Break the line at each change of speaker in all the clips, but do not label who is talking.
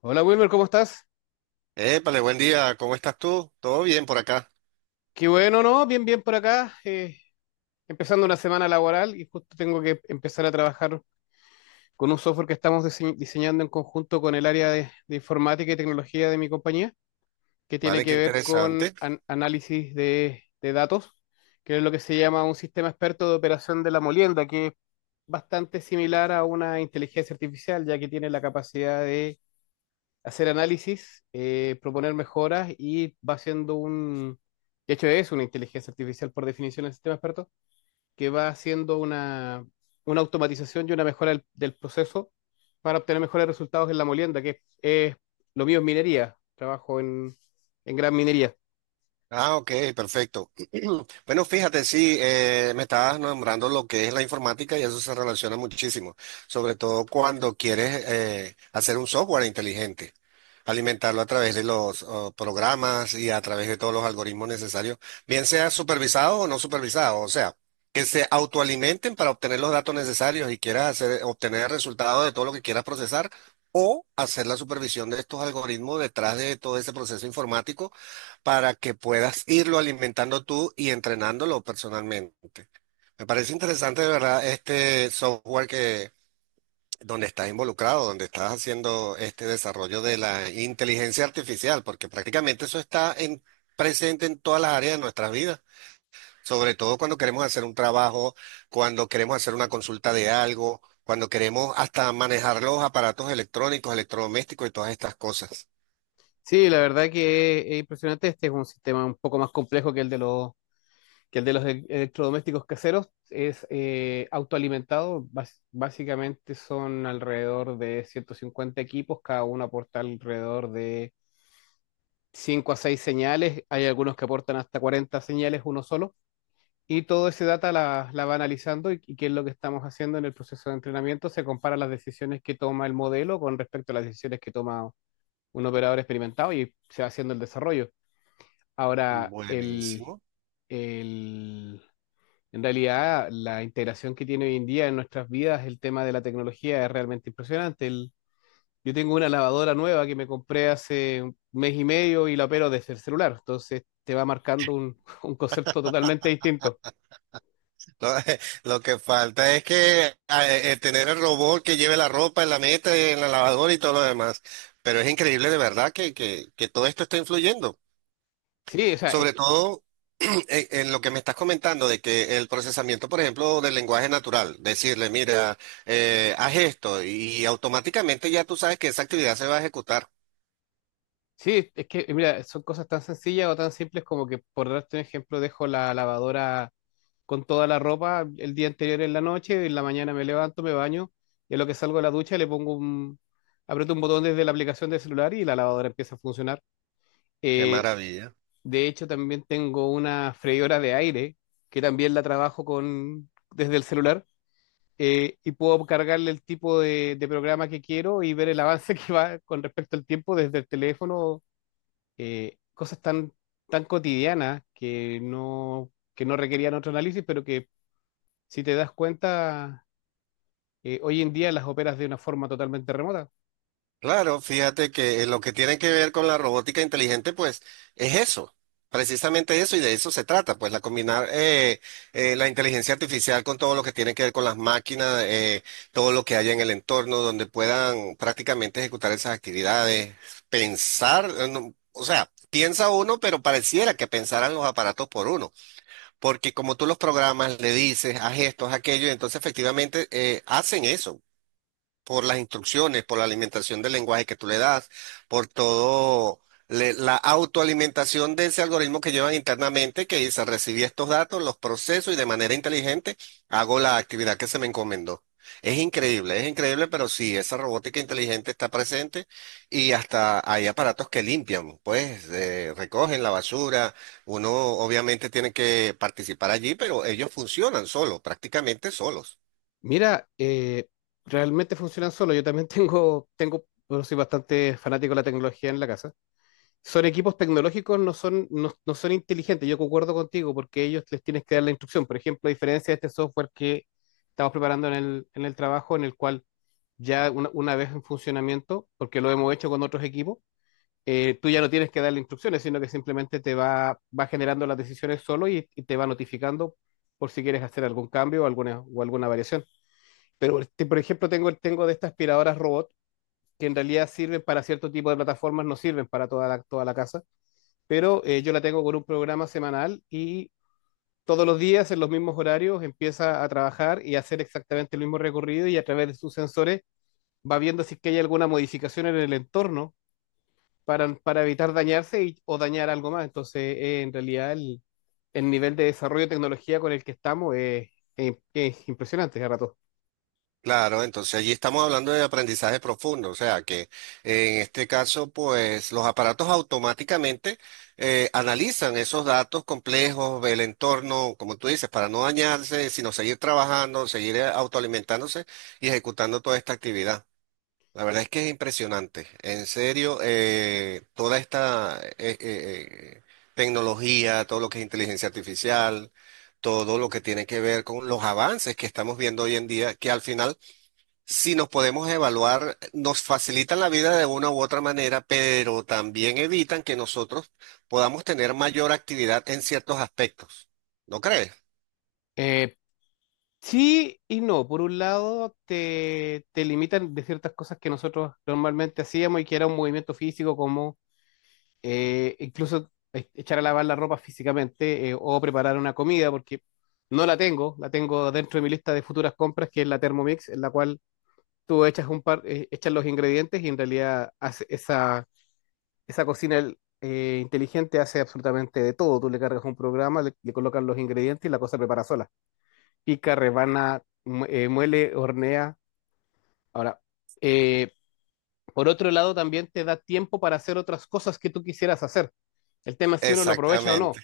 Hola Wilmer, ¿cómo estás?
Épale, buen día, ¿cómo estás tú? ¿Todo bien por acá?
Qué bueno, ¿no? Bien, bien por acá. Empezando una semana laboral y justo tengo que empezar a trabajar con un software que estamos diseñando en conjunto con el área de informática y tecnología de mi compañía, que tiene
Vale,
que
qué
ver con
interesante.
análisis de datos, que es lo que se llama un sistema experto de operación de la molienda, que es bastante similar a una inteligencia artificial, ya que tiene la capacidad de hacer análisis, proponer mejoras y va de hecho es una inteligencia artificial por definición del sistema experto, que va una automatización y una mejora del proceso para obtener mejores resultados en la molienda, lo mío es minería, en gran minería.
Ah, ok, perfecto. Bueno, fíjate, sí, me estabas nombrando lo que es la informática y eso se relaciona muchísimo, sobre todo cuando quieres hacer un software inteligente, alimentarlo a través de los programas y a través de todos los algoritmos necesarios, bien sea supervisado o no supervisado, o sea, que se autoalimenten para obtener los datos necesarios y quieras hacer, obtener el resultado de todo lo que quieras procesar. O hacer la supervisión de estos algoritmos detrás de todo ese proceso informático para que puedas irlo alimentando tú y entrenándolo personalmente. Me parece interesante de verdad este software que donde estás involucrado, donde estás haciendo este desarrollo de la inteligencia artificial, porque prácticamente eso está en, presente en todas las áreas de nuestras vidas, sobre todo cuando queremos hacer un trabajo, cuando queremos hacer una consulta de algo, cuando queremos hasta manejar los aparatos electrónicos, electrodomésticos y todas estas cosas.
Sí, la verdad que es impresionante, este es un sistema un poco más complejo que el de los que el de los electrodomésticos caseros es autoalimentado. Básicamente son alrededor de 150 equipos, cada uno aporta alrededor de 5 a 6 señales. Hay algunos que aportan hasta 40 señales, uno solo. Y todo ese data la va analizando y qué es lo que estamos haciendo en el proceso de entrenamiento. Se compara las decisiones que toma el modelo con respecto a las decisiones que toma un operador experimentado y se va haciendo el desarrollo. Ahora,
Buenísimo.
el, en realidad, la integración que tiene hoy en día en nuestras vidas el tema de la tecnología es realmente impresionante. Yo tengo una lavadora nueva que me compré hace un mes y medio y la opero desde el celular, entonces te va marcando un concepto totalmente distinto.
Lo, lo que falta es que tener el robot que lleve la ropa en la meta, en la lavadora y todo lo demás. Pero es increíble de verdad que todo esto está influyendo.
Sí, o sea, es,
Sobre todo en lo que me estás comentando de que el procesamiento, por ejemplo, del lenguaje natural, decirle, mira, haz esto y automáticamente ya tú sabes que esa actividad se va a ejecutar.
sí, es que, mira, son cosas tan sencillas o tan simples como que, por darte un ejemplo, dejo la lavadora con toda la ropa el día anterior en la noche, en la mañana me levanto, me baño, y a lo que salgo de la ducha aprieto un botón desde la aplicación del celular y la lavadora empieza a funcionar.
Qué
Eh,
maravilla.
de hecho, también tengo una freidora de aire que también la trabajo desde el celular, y puedo cargarle el tipo de programa que quiero y ver el avance que va con respecto al tiempo desde el teléfono. Cosas tan, tan cotidianas que no requerían otro análisis, pero que si te das cuenta, hoy en día las operas de una forma totalmente remota.
Claro, fíjate que lo que tiene que ver con la robótica inteligente, pues es eso, precisamente eso, y de eso se trata, pues la combinar la inteligencia artificial con todo lo que tiene que ver con las máquinas, todo lo que haya en el entorno, donde puedan prácticamente ejecutar esas actividades, pensar, no, o sea, piensa uno, pero pareciera que pensaran los aparatos por uno, porque como tú los programas, le dices, haz esto, haz aquello, y entonces efectivamente hacen eso por las instrucciones, por la alimentación del lenguaje que tú le das, por todo la autoalimentación de ese algoritmo que llevan internamente, que dice, recibí estos datos, los proceso y de manera inteligente hago la actividad que se me encomendó. Es increíble, pero sí, esa robótica inteligente está presente y hasta hay aparatos que limpian, pues recogen la basura, uno obviamente tiene que participar allí, pero ellos funcionan solos, prácticamente solos.
Mira, realmente funcionan solo. Yo también bueno, soy bastante fanático de la tecnología en la casa. Son equipos tecnológicos, no son inteligentes. Yo concuerdo contigo porque ellos les tienes que dar la instrucción. Por ejemplo, a diferencia de este software que estamos preparando en el trabajo, en el cual ya una vez en funcionamiento, porque lo hemos hecho con otros equipos, tú ya no tienes que darle instrucciones, sino que simplemente va generando las decisiones solo y te va notificando por si quieres hacer algún cambio o o alguna variación. Pero, este, por ejemplo, tengo de estas aspiradoras robot que en realidad sirven para cierto tipo de plataformas, no sirven para toda toda la casa, pero yo la tengo con un programa semanal y todos los días en los mismos horarios empieza a trabajar y a hacer exactamente el mismo recorrido y a través de sus sensores va viendo si es que hay alguna modificación en el entorno para evitar dañarse o dañar algo más. Entonces, el nivel de desarrollo de tecnología con el que estamos es impresionante, a rato.
Claro, entonces allí estamos hablando de aprendizaje profundo, o sea que en este caso, pues los aparatos automáticamente analizan esos datos complejos, el entorno, como tú dices, para no dañarse, sino seguir trabajando, seguir autoalimentándose y ejecutando toda esta actividad. La verdad es que es impresionante, en serio, toda esta tecnología, todo lo que es inteligencia artificial, todo lo que tiene que ver con los avances que estamos viendo hoy en día, que al final si nos podemos evaluar, nos facilitan la vida de una u otra manera, pero también evitan que nosotros podamos tener mayor actividad en ciertos aspectos. ¿No crees?
Eh, sí y no. Por un lado, te limitan de ciertas cosas que nosotros normalmente hacíamos y que era un movimiento físico, como incluso echar a lavar la ropa físicamente, o preparar una comida, porque no la tengo, la tengo dentro de mi lista de futuras compras, que es la Thermomix, en la cual tú echas echas los ingredientes y en realidad esa cocina inteligente hace absolutamente de todo. Tú le cargas un programa, le colocas los ingredientes y la cosa prepara sola. Pica, rebana, muele, hornea. Ahora, eh, por otro lado, también te da tiempo para hacer otras cosas que tú quisieras hacer. El tema es si uno lo aprovecha o
Exactamente.
no.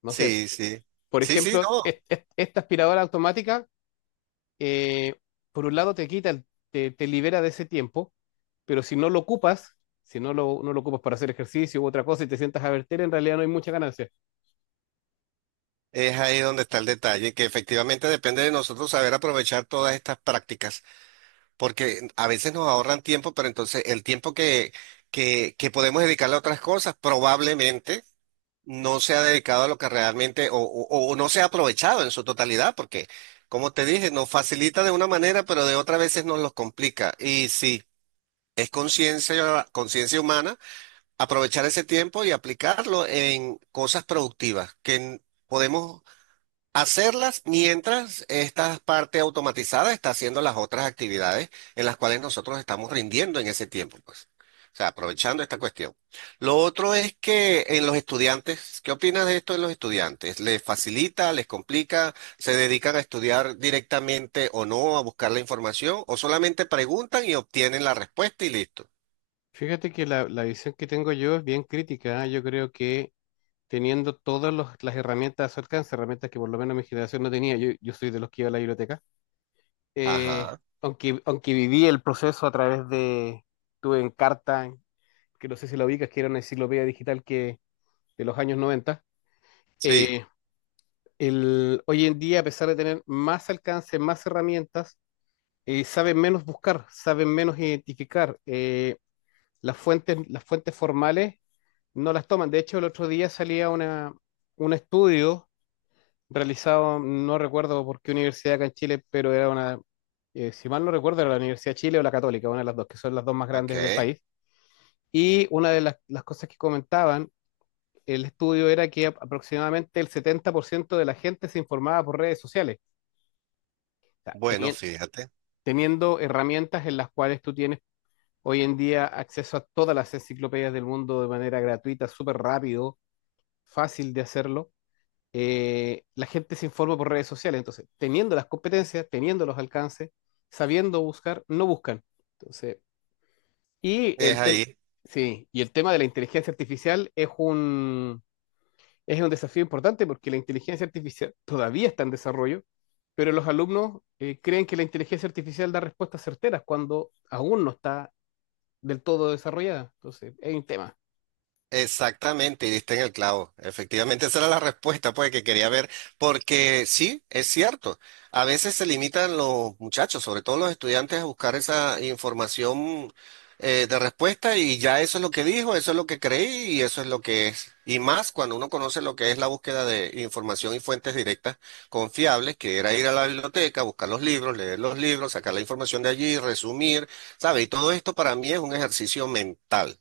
No sé,
Sí, sí.
por
Sí, sí,
ejemplo,
no.
esta aspiradora automática, eh, por un lado te quita, el- te libera de ese tiempo, pero si no lo ocupas, no lo ocupas para hacer ejercicio u otra cosa y te sientas a verter, en realidad no hay mucha ganancia.
Es ahí donde está el detalle, que efectivamente depende de nosotros saber aprovechar todas estas prácticas, porque a veces nos ahorran tiempo, pero entonces el tiempo que podemos dedicarle a otras cosas, probablemente no se ha dedicado a lo que realmente, o no se ha aprovechado en su totalidad, porque, como te dije, nos facilita de una manera, pero de otras veces nos los complica. Y sí, es conciencia, conciencia humana aprovechar ese tiempo y aplicarlo en cosas productivas que podemos hacerlas mientras esta parte automatizada está haciendo las otras actividades en las cuales nosotros estamos rindiendo en ese tiempo, pues. O sea, aprovechando esta cuestión. Lo otro es que en los estudiantes, ¿qué opinas de esto en los estudiantes? ¿Les facilita, les complica, se dedican a estudiar directamente o no, a buscar la información, o solamente preguntan y obtienen la respuesta y listo?
Fíjate que la visión que tengo yo es bien crítica. ¿Eh? Yo creo que teniendo todas las herramientas a su alcance, herramientas que por lo menos mi generación no tenía, yo soy de los que iba a la biblioteca, eh,
Ajá,
aunque viví el proceso a través de, tuve Encarta, que no sé si la ubicas, que era una enciclopedia digital que, de los años 90,
sí,
hoy en día, a pesar de tener más alcance, más herramientas, saben menos buscar, saben menos identificar. Las fuentes, las fuentes formales no las toman. De hecho, el otro día un estudio realizado, no recuerdo por qué universidad acá en Chile, pero si mal no recuerdo, era la Universidad de Chile o la Católica, una de las dos, que son las dos más
ok.
grandes del país. Y una de las cosas que comentaban el estudio era que aproximadamente el 70% de la gente se informaba por redes sociales. sea,
Bueno,
tenien-
fíjate,
Teniendo herramientas en las cuales tú tienes hoy en día acceso a todas las enciclopedias del mundo de manera gratuita, súper rápido, fácil de hacerlo, la gente se informa por redes sociales. Entonces, teniendo las competencias, teniendo los alcances, sabiendo buscar, no buscan. Entonces, y
es
el tema,
ahí.
sí, y el tema de la inteligencia artificial es un desafío importante porque la inteligencia artificial todavía está en desarrollo, pero los alumnos creen que la inteligencia artificial da respuestas certeras cuando aún no está del todo desarrollada. Entonces, es un tema.
Exactamente, y diste en el clavo. Efectivamente, esa era la respuesta pues, que quería ver, porque sí, es cierto. A veces se limitan los muchachos, sobre todo los estudiantes, a buscar esa información de respuesta y ya eso es lo que dijo, eso es lo que creí y eso es lo que es. Y más cuando uno conoce lo que es la búsqueda de información y fuentes directas confiables, que era ir a la biblioteca, buscar los libros, leer los libros, sacar la información de allí, resumir, ¿sabe? Y todo esto para mí es un ejercicio mental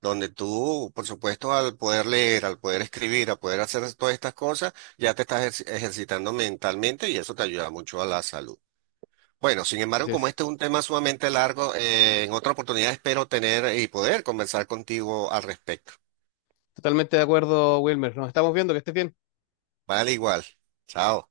donde tú, por supuesto, al poder leer, al poder escribir, al poder hacer todas estas cosas, ya te estás ejercitando mentalmente y eso te ayuda mucho a la salud. Bueno, sin embargo,
Así
como
es.
este es un tema sumamente largo, en otra oportunidad espero tener y poder conversar contigo al respecto.
Totalmente de acuerdo, Wilmer. Nos estamos viendo, que estés bien.
Vale, igual. Chao.